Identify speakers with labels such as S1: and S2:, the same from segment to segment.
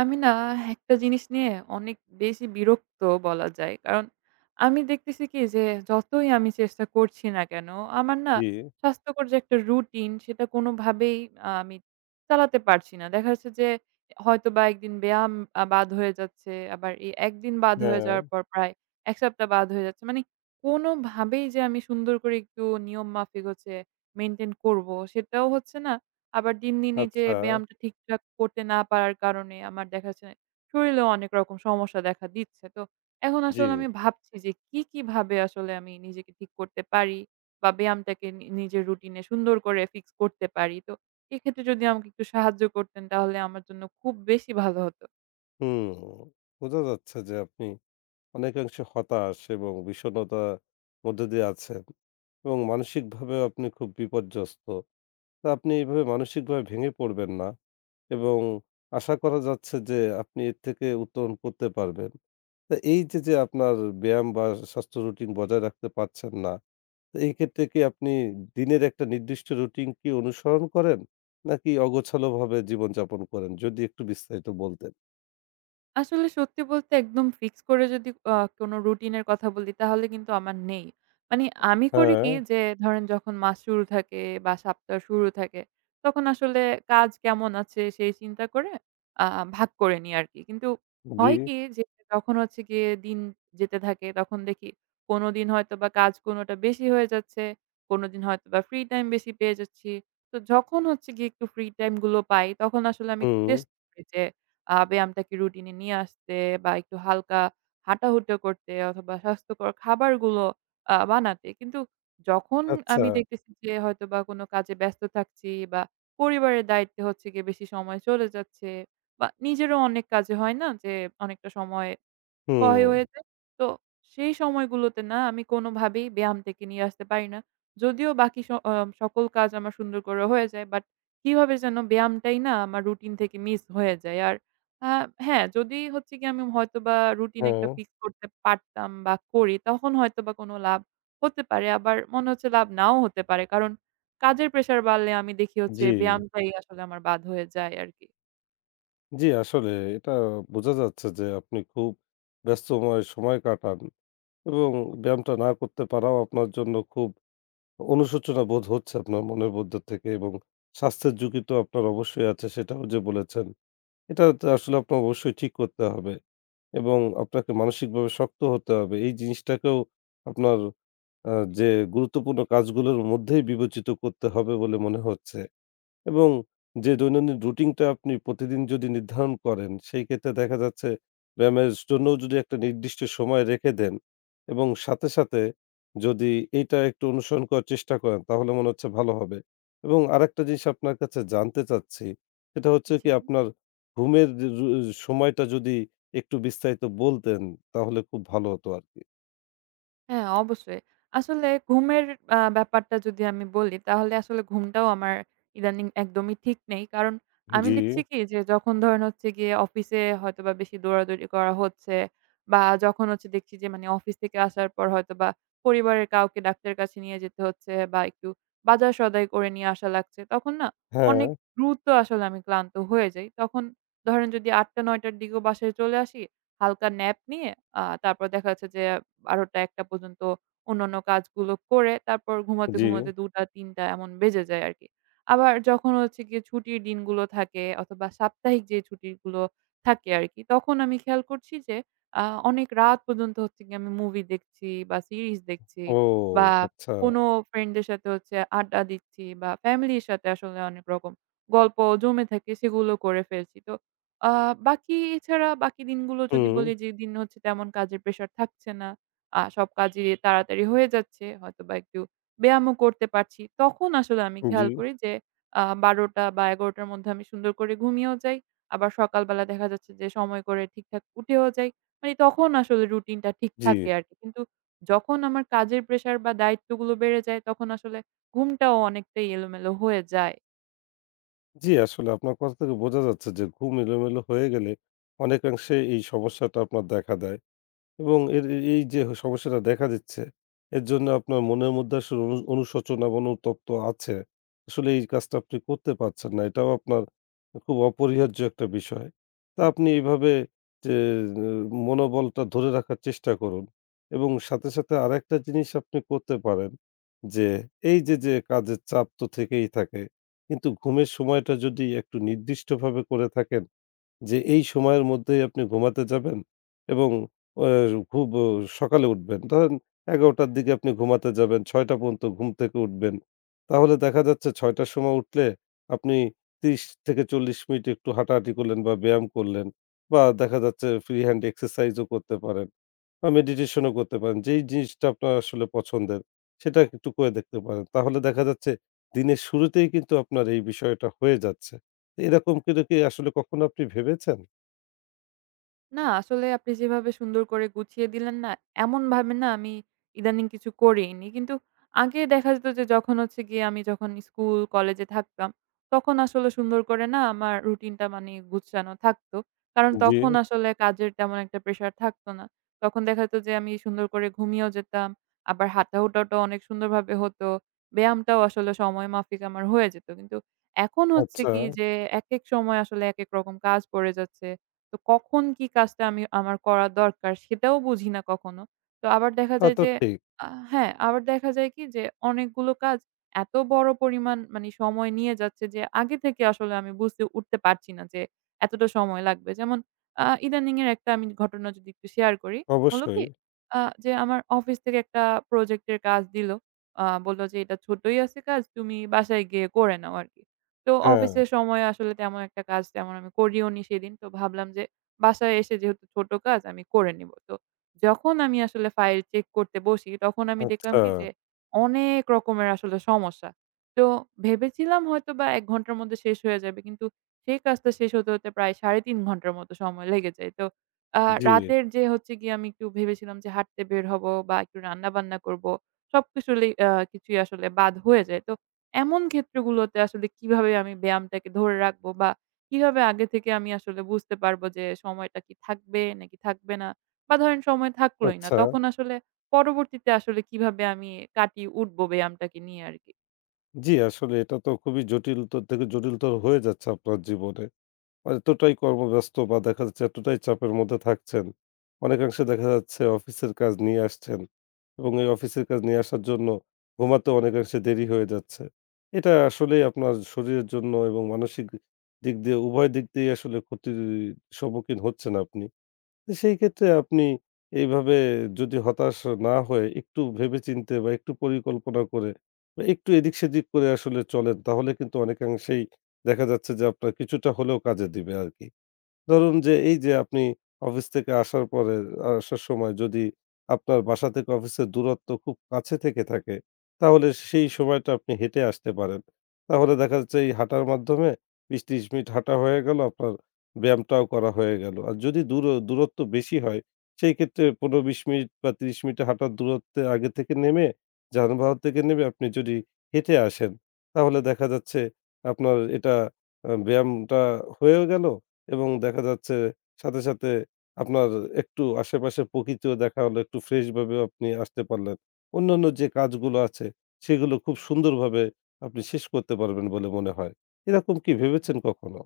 S1: আমি না একটা জিনিস নিয়ে অনেক বেশি বিরক্ত বলা যায়। কারণ আমি দেখতেছি কি যে যতই আমি চেষ্টা করছি না কেন, আমার না
S2: জি,
S1: স্বাস্থ্যকর যে একটা রুটিন সেটা কোনোভাবেই আমি চালাতে পারছি না। দেখা যাচ্ছে যে হয়তোবা একদিন ব্যায়াম বাদ হয়ে যাচ্ছে। আবার এই একদিন বাদ হয়ে
S2: হ্যাঁ,
S1: যাওয়ার পর প্রায় ১ সপ্তাহ বাদ হয়ে যাচ্ছে। মানে কোনোভাবেই যে আমি সুন্দর করে একটু নিয়ম মাফিক হচ্ছে মেইনটেইন করব সেটাও হচ্ছে না। আবার দিন, দিন এই যে
S2: আচ্ছা,
S1: ব্যায়ামটা ঠিকঠাক করতে না পারার কারণে আমার দেখা যাচ্ছে শরীরেও অনেক রকম সমস্যা দেখা দিচ্ছে। তো এখন
S2: জি।
S1: আসলে আমি ভাবছি যে কি ভাবে আসলে আমি নিজেকে ঠিক করতে পারি বা ব্যায়ামটাকে নিজের রুটিনে সুন্দর করে ফিক্স করতে পারি। তো এক্ষেত্রে যদি আমাকে একটু সাহায্য করতেন তাহলে আমার জন্য খুব বেশি ভালো হতো।
S2: হুম, বোঝা যাচ্ছে যে আপনি অনেকাংশে হতাশ এবং বিষণ্ণতার মধ্যে দিয়ে আছেন এবং মানসিকভাবেও আপনি খুব বিপর্যস্ত। তো আপনি এইভাবে মানসিকভাবে ভেঙে পড়বেন না এবং আশা করা যাচ্ছে যে আপনি এর থেকে উত্তরণ করতে পারবেন। তো এই যে আপনার ব্যায়াম বা স্বাস্থ্য রুটিন বজায় রাখতে পারছেন না তো এই ক্ষেত্রে কি আপনি দিনের একটা নির্দিষ্ট রুটিন কি অনুসরণ করেন? নাকি অগোছালোভাবে জীবনযাপন করেন? যদি একটু বিস্তারিত বলতেন।
S1: আসলে সত্যি বলতে একদম ফিক্স করে যদি কোনো রুটিনের কথা বলি তাহলে কিন্তু আমার নেই। মানে আমি করি কি
S2: হ্যাঁ,
S1: যে ধরেন যখন মাস শুরু থাকে বা সপ্তাহ শুরু থাকে তখন আসলে কাজ কেমন আছে সেই চিন্তা করে আ ভাগ করে নিই আরকি। কিন্তু
S2: জি,
S1: হয় কি যে যখন হচ্ছে গিয়ে দিন যেতে থাকে তখন দেখি কোনোদিন হয়তোবা কাজ কোনোটা বেশি হয়ে যাচ্ছে, কোনোদিন হয়তোবা ফ্রি টাইম বেশি পেয়ে যাচ্ছি। তো যখন হচ্ছে গিয়ে একটু ফ্রি টাইম গুলো পাই তখন আসলে আমি
S2: হুম,
S1: চেষ্টা করি যে ব্যায়ামটাকে রুটিনে নিয়ে আসতে বা একটু হালকা হাঁটাহুটা করতে অথবা স্বাস্থ্যকর খাবারগুলো বানাতে। কিন্তু যখন
S2: আচ্ছা,
S1: আমি দেখতেছি যে হয়তোবা কোনো কাজে ব্যস্ত থাকছি বা পরিবারের দায়িত্বে হচ্ছে গিয়ে বেশি সময় চলে যাচ্ছে বা নিজেরও অনেক কাজে হয় না যে অনেকটা সময় ক্ষয়
S2: হুম,
S1: হয়ে যায়। তো সেই সময়গুলোতে না আমি কোনোভাবেই ব্যায়াম থেকে নিয়ে আসতে পারি না। যদিও বাকি স আ সকল কাজ আমার সুন্দর করে হয়ে যায়। বাট কিভাবে যেন ব্যায়ামটাই না আমার রুটিন থেকে মিস হয়ে যায়। আর আ হ্যাঁ, যদি হচ্ছে গিয়ে আমি হয়তোবা রুটিন
S2: হ্যাঁ,
S1: একটা ফিক্স করতে পারতাম বা করি, তখন হয়তোবা কোনো লাভ হতে পারে। আবার মনে হচ্ছে লাভ নাও হতে পারে। কারণ কাজের প্রেশার বাড়লে আমি দেখি হচ্ছে
S2: জি,
S1: ব্যায়ামটাই আসলে আমার বাদ হয়ে যায় আরকি।
S2: জি, আসলে এটা বোঝা যাচ্ছে যে আপনি খুব ব্যস্তময় সময় কাটান এবং ব্যায়ামটা না করতে পারাও আপনার জন্য খুব অনুশোচনা বোধ হচ্ছে আপনার মনের মধ্য থেকে এবং স্বাস্থ্যের ঝুঁকি তো আপনার অবশ্যই আছে সেটাও যে বলেছেন। এটা তো আসলে আপনার অবশ্যই ঠিক করতে হবে। এবং আপনাকে মানসিকভাবে শক্ত হতে হবে। এই জিনিসটাকেও আপনার যে গুরুত্বপূর্ণ কাজগুলোর মধ্যেই বিবেচিত করতে হবে বলে মনে হচ্ছে। এবং যে দৈনন্দিন রুটিনটা আপনি প্রতিদিন যদি নির্ধারণ করেন, সেই ক্ষেত্রে দেখা যাচ্ছে ব্যায়ামের জন্যও যদি একটা নির্দিষ্ট সময় রেখে দেন এবং সাথে, সাথে যদি এইটা একটু অনুসরণ করার চেষ্টা করেন তাহলে মনে হচ্ছে ভালো হবে। এবং আরেকটা জিনিস আপনার কাছে জানতে চাচ্ছি, সেটা হচ্ছে কি
S1: জি।
S2: আপনার ঘুমের যে সময়টা যদি একটু বিস্তারিত বলতেন তাহলে খুব ভালো হতো আরকি।
S1: হ্যাঁ, অবশ্যই। আসলে ঘুমের ব্যাপারটা যদি আমি বলি তাহলে আসলে ঘুমটাও আমার ইদানিং একদমই ঠিক নেই। কারণ আমি
S2: জি,
S1: দেখছি কি যে যখন ধরেন হচ্ছে গিয়ে অফিসে হয়তোবা বেশি দৌড়াদৌড়ি করা হচ্ছে বা যখন হচ্ছে দেখছি যে মানে অফিস থেকে আসার পর হয়তোবা পরিবারের কাউকে ডাক্তারের কাছে নিয়ে যেতে হচ্ছে বা একটু বাজার সদাই করে নিয়ে আসা লাগছে। তখন না
S2: হ্যাঁ,
S1: অনেক দ্রুত আসলে আমি ক্লান্ত হয়ে যাই। তখন ধরেন যদি ৮ঃ০০ ৯ঃ০০ র দিকেও বাসায় চলে আসি, হালকা ন্যাপ নিয়ে তারপর দেখা যাচ্ছে যে ১২ঃ০০-১টা পর্যন্ত অন্যান্য কাজগুলো করে তারপর ঘুমাতে,
S2: জি।
S1: ঘুমাতে ২ঃ০০-৩ঃ০০ এমন বেজে যায় আরকি। আবার যখন হচ্ছে গিয়ে ছুটির দিনগুলো থাকে অথবা সাপ্তাহিক যে ছুটিগুলো থাকে আরকি, তখন আমি খেয়াল করছি যে আ অনেক রাত পর্যন্ত হচ্ছে গিয়ে আমি মুভি দেখছি বা সিরিজ দেখছি
S2: ও
S1: বা
S2: আচ্ছা।
S1: কোনো ফ্রেন্ডদের সাথে হচ্ছে আড্ডা দিচ্ছি বা ফ্যামিলির সাথে আসলে অনেক রকম গল্প জমে থাকে সেগুলো করে ফেলছি। তো আ বাকি এছাড়া বাকি দিনগুলো যদি
S2: হুম,
S1: বলি যেদিন হচ্ছে তেমন কাজের প্রেশার থাকছে না সব কাজই তাড়াতাড়ি হয়ে যাচ্ছে। হয়তোবা একটু ব্যায়ামও করতে পারছি। তখন আসলে আমি
S2: জি,
S1: খেয়াল করি যে ১২ঃ০০ বা ১১ঃ০০ র মধ্যে আমি সুন্দর করে ঘুমিয়েও যাই। আবার সকালবেলা দেখা যাচ্ছে যে সময় করে ঠিকঠাক উঠেও যাই। মানে তখন আসলে রুটিনটা ঠিক
S2: জি।
S1: থাকে আরকি। কিন্তু যখন আমার কাজের প্রেশার বা দায়িত্বগুলো বেড়ে যায় তখন আসলে ঘুমটাও অনেকটাই এলোমেলো হয়ে যায়।
S2: জি, আসলে আপনার কথা থেকে বোঝা যাচ্ছে যে ঘুম এলোমেলো হয়ে গেলে অনেকাংশে এই সমস্যাটা আপনার দেখা দেয়। এবং এর এই যে সমস্যাটা দেখা দিচ্ছে, এর জন্য আপনার মনের মধ্যে আসলে অনুশোচনা বা অনুতপ্ত আছে। আসলে এই কাজটা আপনি করতে পারছেন না। এটাও আপনার খুব অপরিহার্য একটা বিষয়। তা আপনি এভাবে যে মনোবলটা ধরে রাখার চেষ্টা করুন এবং সাথে, সাথে আরেকটা জিনিস আপনি করতে পারেন যে, এই যে কাজের চাপ তো থেকেই থাকে। কিন্তু ঘুমের সময়টা যদি একটু নির্দিষ্টভাবে করে থাকেন যে এই সময়ের মধ্যেই আপনি ঘুমাতে যাবেন এবং অ খুব সকালে উঠবেন। ধরেন ১১ঃ০০ র দিকে আপনি ঘুমাতে যাবেন, ৬ঃ০০ পর্যন্ত ঘুম থেকে উঠবেন। তাহলে দেখা যাচ্ছে ৬ঃ০০ র সময় উঠলে আপনি ৩০ থেকে ৪০ মিনিট একটু হাঁটাহাঁটি করলেন বা ব্যায়াম করলেন বা দেখা যাচ্ছে ফ্রি হ্যান্ড এক্সারসাইজও করতে পারেন। বা মেডিটেশন ও করতে পারেন। যেই জিনিসটা আপনার আসলে পছন্দের সেটা একটু করে দেখতে পারেন। তাহলে দেখা যাচ্ছে দিনের শুরুতেই কিন্তু আপনার এই বিষয়টা হয়ে যাচ্ছে। এরকম করে কি আসলে কখনো আপনি ভেবেছেন?
S1: না, আসলে আপনি যেভাবে সুন্দর করে গুছিয়ে দিলেন না, এমনভাবে না আমি ইদানিং কিছু করিনি। কিন্তু আগে দেখা যেত যে যখন হচ্ছে গিয়ে আমি যখন স্কুল, কলেজে থাকতাম, তখন আসলে সুন্দর করে না আমার রুটিনটা মানে গুছানো থাকতো। কারণ
S2: জি,
S1: তখন আসলে কাজের তেমন একটা প্রেশার থাকতো না। তখন দেখা যেত যে আমি সুন্দর করে ঘুমিয়েও যেতাম। আবার হাঁটা-হুটাটাও অনেক সুন্দরভাবে হতো। ব্যায়ামটাও আসলে সময় মাফিক আমার হয়ে যেত। কিন্তু এখন হচ্ছে
S2: আচ্ছা।
S1: কি যে একেক সময় আসলে একেক রকম কাজ পড়ে যাচ্ছে। তো কখন কি কাজটা আমি আমার করা দরকার সেটাও বুঝি না কখনো। তো আবার দেখা
S2: তা
S1: যায়
S2: তো
S1: যে
S2: ঠিক।
S1: হ্যাঁ, আবার দেখা যায় কি যে অনেকগুলো কাজ এত বড় পরিমাণ মানে সময় নিয়ে যাচ্ছে যে আগে থেকে আসলে আমি বুঝতে উঠতে পারছি না যে এতটা সময় লাগবে। যেমন ইদানিং এর একটা আমি ঘটনা যদি একটু শেয়ার করি, হলো
S2: অবশ্যই।
S1: কি যে আমার অফিস থেকে একটা প্রজেক্ট এর কাজ দিল। বলল যে এটা ছোটই আছে কাজ তুমি বাসায় গিয়ে করে নাও আরকি। তো
S2: হ্যাঁ,
S1: অফিসের সময় আসলে তেমন একটা কাজ তেমন আমি করিওনি সেদিন। তো ভাবলাম যে বাসায় এসে যেহেতু ছোট কাজ আমি করে নিব। তো যখন আমি আসলে ফাইল চেক করতে বসি তখন আমি দেখলাম
S2: আচ্ছা।
S1: কি যে অনেক রকমের আসলে সমস্যা। তো ভেবেছিলাম হয়তোবা ১ ঘন্টার মধ্যে শেষ হয়ে যাবে। কিন্তু সেই কাজটা শেষ হতে, হতে প্রায় ৩.৫ ঘন্টার মতো সময় লেগে যায়। তো আ
S2: জি,
S1: রাতের যে হচ্ছে গিয়ে আমি একটু ভেবেছিলাম যে হাঁটতে বের হব বা একটু রান্না-বান্না করব। সবকিছু লি আ কিছুই আসলে বাদ হয়ে যায়। তো এমন ক্ষেত্রগুলোতে আসলে কিভাবে আমি ব্যায়ামটাকে ধরে রাখবো? বা কিভাবে আগে থেকে আমি আসলে বুঝতে পারবো যে সময়টা কি থাকবে নাকি থাকবে না? বা ধরেন সময় থাকলোই না।
S2: আচ্ছা।
S1: তখন আসলে পরবর্তীতে আসলে কিভাবে আমি কাটিয়ে উঠবো ব্যায়ামটাকে নিয়ে আরকি?
S2: জি, আসলে এটা তো খুবই জটিলতর থেকে জটিলতর হয়ে যাচ্ছে আপনার জীবনে। আর এতটাই কর্মব্যস্ত বা দেখা যাচ্ছে এতটাই চাপের মধ্যে থাকছেন। অনেকাংশে দেখা যাচ্ছে অফিসের কাজ নিয়ে আসছেন। এবং এই অফিসের কাজ নিয়ে আসার জন্য ঘুমাতেও অনেকাংশে দেরি হয়ে যাচ্ছে। এটা আসলেই আপনার শরীরের জন্য এবং মানসিক দিক দিয়ে উভয় দিক দিয়েই আসলে ক্ষতির সম্মুখীন হচ্ছেন আপনি। তো সেই ক্ষেত্রে আপনি এইভাবে যদি হতাশ না হয়ে একটু ভেবেচিন্তে বা একটু পরিকল্পনা করে বা একটু এদিক-সেদিক করে আসলে চলেন তাহলে কিন্তু অনেকাংশেই দেখা যাচ্ছে যে আপনার কিছুটা হলেও কাজে দিবে আরকি। ধরুন যে এই যে আপনি অফিস থেকে আসার পরে আসার সময় যদি আপনার বাসা থেকে অফিসের দূরত্ব খুব কাছে থেকে থাকে তাহলে সেই সময়টা আপনি হেঁটে আসতে পারেন। তাহলে দেখা যাচ্ছে এই হাঁটার মাধ্যমে ২০-৩০ মিনিট হাঁটা হয়ে গেল, আপনার ব্যায়ামটাও করা হয়ে গেল। আর যদি দূরত্ব বেশি হয় সেই ক্ষেত্রে ১৫-২০ মিনিট বা ৩০ মিনিট হাঁটার দূরত্বে আগে থেকে নেমে যানবাহন থেকে নেমে আপনি যদি হেঁটে আসেন তাহলে দেখা যাচ্ছে আপনার এটা ব্যায়ামটা হয়েও গেল এবং দেখা যাচ্ছে সাথে, সাথে আপনার একটু আশেপাশে প্রকৃতিও দেখা হলো, একটু ফ্রেশ ভাবেও আপনি আসতে পারলেন। অন্যান্য যে কাজগুলো আছে সেগুলো খুব সুন্দরভাবে আপনি শেষ করতে পারবেন বলে মনে হয়। এরকম কি ভেবেছেন কখনো?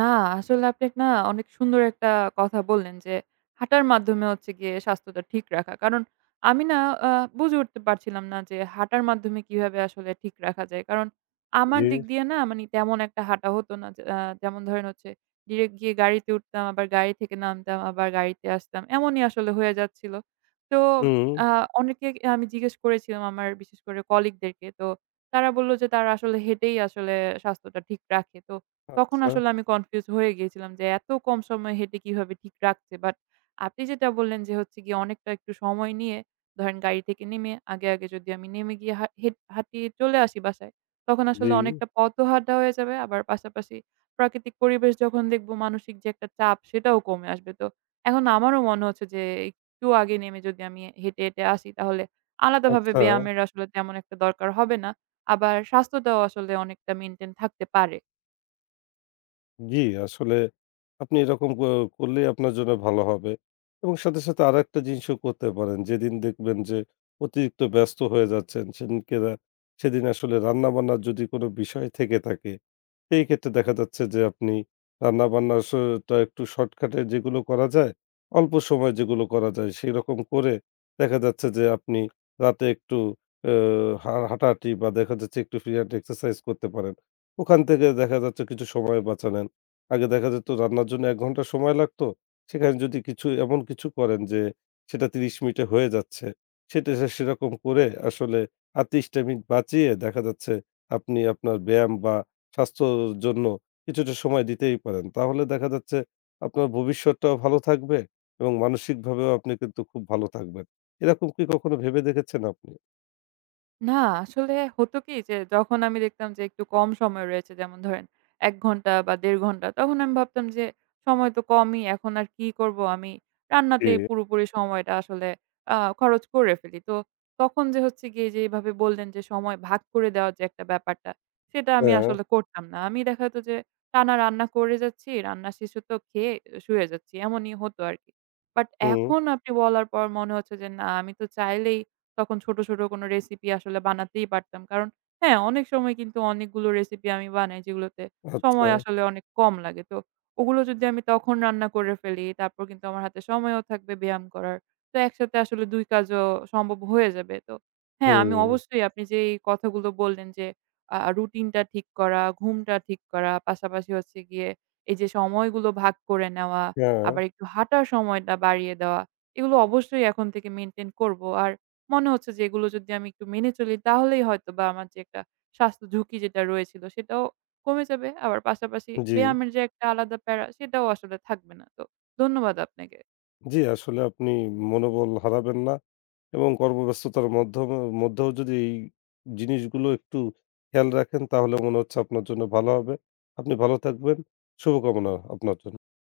S1: না, আসলে আপনি এক না অনেক সুন্দর একটা কথা বললেন যে, হাঁটার মাধ্যমে হচ্ছে গিয়ে স্বাস্থ্যটা ঠিক রাখা। কারণ আমি না আ বুঝে উঠতে পারছিলাম না যে, হাঁটার মাধ্যমে কিভাবে আসলে ঠিক রাখা যায়। কারণ আমার
S2: জি।
S1: দিক দিয়ে না মানে তেমন একটা হাঁটা হতো না। যে যেমন ধরেন হচ্ছে ডিরেক্ট গিয়ে গাড়িতে উঠতাম, আবার গাড়ি থেকে নামতাম, আবার গাড়িতে আসতাম। এমনই আসলে হয়ে যাচ্ছিল। তো
S2: হুম,
S1: আ অনেকে আমি জিজ্ঞেস করেছিলাম আমার বিশেষ করে কলিগদেরকে। তো তারা বলল যে, তারা আসলে হেঁটেই আসলে স্বাস্থ্যটা ঠিক রাখে। তো তখন
S2: আচ্ছা,
S1: আসলে আমি কনফিউজ হয়ে গিয়েছিলাম যে এত কম সময় হেঁটে কিভাবে ঠিক রাখছে। বাট আপনি যেটা বললেন যে হচ্ছে গিয়ে অনেকটা একটু সময় নিয়ে ধরেন গাড়ি থেকে নেমে আগে, আগে যদি আমি নেমে গিয়ে হা হেট হাঁটিয়ে চলে আসি বাসায়, তখন
S2: জি,
S1: আসলে অনেকটা পথও হাঁটা হয়ে যাবে। আবার পাশাপাশি প্রাকৃতিক পরিবেশ যখন দেখব মানসিক যে একটা চাপ সেটাও কমে আসবে। তো এখন আমারও মনে হচ্ছে যে একটু আগে নেমে যদি আমি হেঁটে, হেঁটে আসি তাহলে আলাদাভাবে
S2: আচ্ছা।
S1: ব্যায়ামের আসলে তেমন একটা দরকার হবে না। আবার স্বাস্থ্যটাও আসলে অনেকটা মেইনটেইন থাকতে পারে।
S2: জি, আসলে আপনি এরকম করলেই আপনার জন্য ভালো হবে এবং সাথে, সাথে আরেকটা জিনিসও করতে পারেন। যেদিন দেখবেন যে অতিরিক্ত ব্যস্ত হয়ে যাচ্ছেন, সেদিন আসলে রান্নাবান্নার যদি কোনো বিষয় থেকে থাকে এই ক্ষেত্রে দেখা যাচ্ছে যে আপনি রান্নাবান্না টা একটু শর্টকাটে যেগুলো করা যায়, অল্প সময়ে যেগুলো করা যায় সেরকম করে দেখা যাচ্ছে যে আপনি রাতে একটু আ হা হাঁটাহাঁটি বা দেখা যাচ্ছে একটু ফ্রি হ্যান্ড এক্সারসাইজ করতে পারেন। ওখান থেকে দেখা যাচ্ছে কিছু সময় বাঁচালেন। আগে দেখা যেত রান্নার জন্য ১ ঘন্টা সময় লাগতো। সেখানে যদি কিছু এমন কিছু করেন যে সেটা ৩০ মিনিটে হয়ে যাচ্ছে। সেটা সেরকম করে আসলে আর ৩০ টা মিনিট বাঁচিয়ে দেখা যাচ্ছে আপনি আপনার ব্যায়াম বা স্বাস্থ্যর জন্য কিছুটা সময় দিতেই পারেন। তাহলে দেখা যাচ্ছে আপনার ভবিষ্যৎটাও ভালো থাকবে এবং মানসিকভাবেও আপনি কিন্তু খুব ভালো থাকবেন। এরকম কি কখনো ভেবে দেখেছেন আপনি?
S1: না, আসলে হতো কি যে যখন আমি দেখতাম যে একটু কম সময় রয়েছে, যেমন ধরেন ১ ঘন্টা বা ১.৫ ঘন্টা, তখন আমি ভাবতাম যে সময় তো কমই, এখন আর কি করব, আমি
S2: জি,
S1: রান্নাতেই পুরোপুরি সময়টা আসলে খরচ করে ফেলি। তো তখন যে হচ্ছে গিয়ে যে এভাবে বললেন যে সময় ভাগ করে দেওয়ার যে একটা ব্যাপারটা সেটা আমি
S2: হ্যাঁ,
S1: আসলে করতাম না। আমি দেখা যেত যে টানা রান্না করে যাচ্ছি, রান্না শেষে তো খেয়ে শুয়ে যাচ্ছি, এমনই হতো আরকি। বাট
S2: হুম,
S1: এখন আপনি বলার পর মনে হচ্ছে যে না, আমি তো চাইলেই তখন ছোট, ছোট কোনো রেসিপি আসলে বানাতেই পারতাম। কারণ হ্যাঁ, অনেক সময় কিন্তু অনেকগুলো রেসিপি আমি বানাই যেগুলোতে
S2: আচ্ছা,
S1: সময় আসলে অনেক কম লাগে। তো ওগুলো যদি আমি তখন রান্না করে ফেলি, তারপর কিন্তু আমার হাতে সময়ও থাকবে ব্যায়াম করার। তো একসাথে আসলে ২ কাজও সম্ভব হয়ে যাবে। তো হ্যাঁ, আমি
S2: হুম,
S1: অবশ্যই আপনি যে এই কথাগুলো বললেন যে রুটিনটা ঠিক করা, ঘুমটা ঠিক করা, পাশাপাশি হচ্ছে গিয়ে এই যে সময়গুলো ভাগ করে নেওয়া,
S2: হ্যাঁ,
S1: আবার একটু হাঁটার সময়টা বাড়িয়ে দেওয়া। এগুলো অবশ্যই এখন থেকে মেইনটেইন করব। আর মনে হচ্ছে যে এগুলো যদি আমি একটু মেনে চলি তাহলেই হয়তোবা আমার যে একটা স্বাস্থ্য ঝুঁকি যেটা রয়েছিল সেটাও কমে যাবে। আবার পাশাপাশি
S2: জি,
S1: ব্যায়ামের যে একটা আলাদা প্যারা সেটাও আসলে থাকবে না। তো ধন্যবাদ আপনাকে।
S2: জি, আসলে আপনি মনোবল হারাবেন না এবং কর্মব্যস্ততার মধ্যেও যদি এই জিনিসগুলো একটু খেয়াল রাখেন তাহলে মনে হচ্ছে আপনার জন্য ভালো হবে। আপনি ভালো থাকবেন। শুভকামনা আপনার জন্য।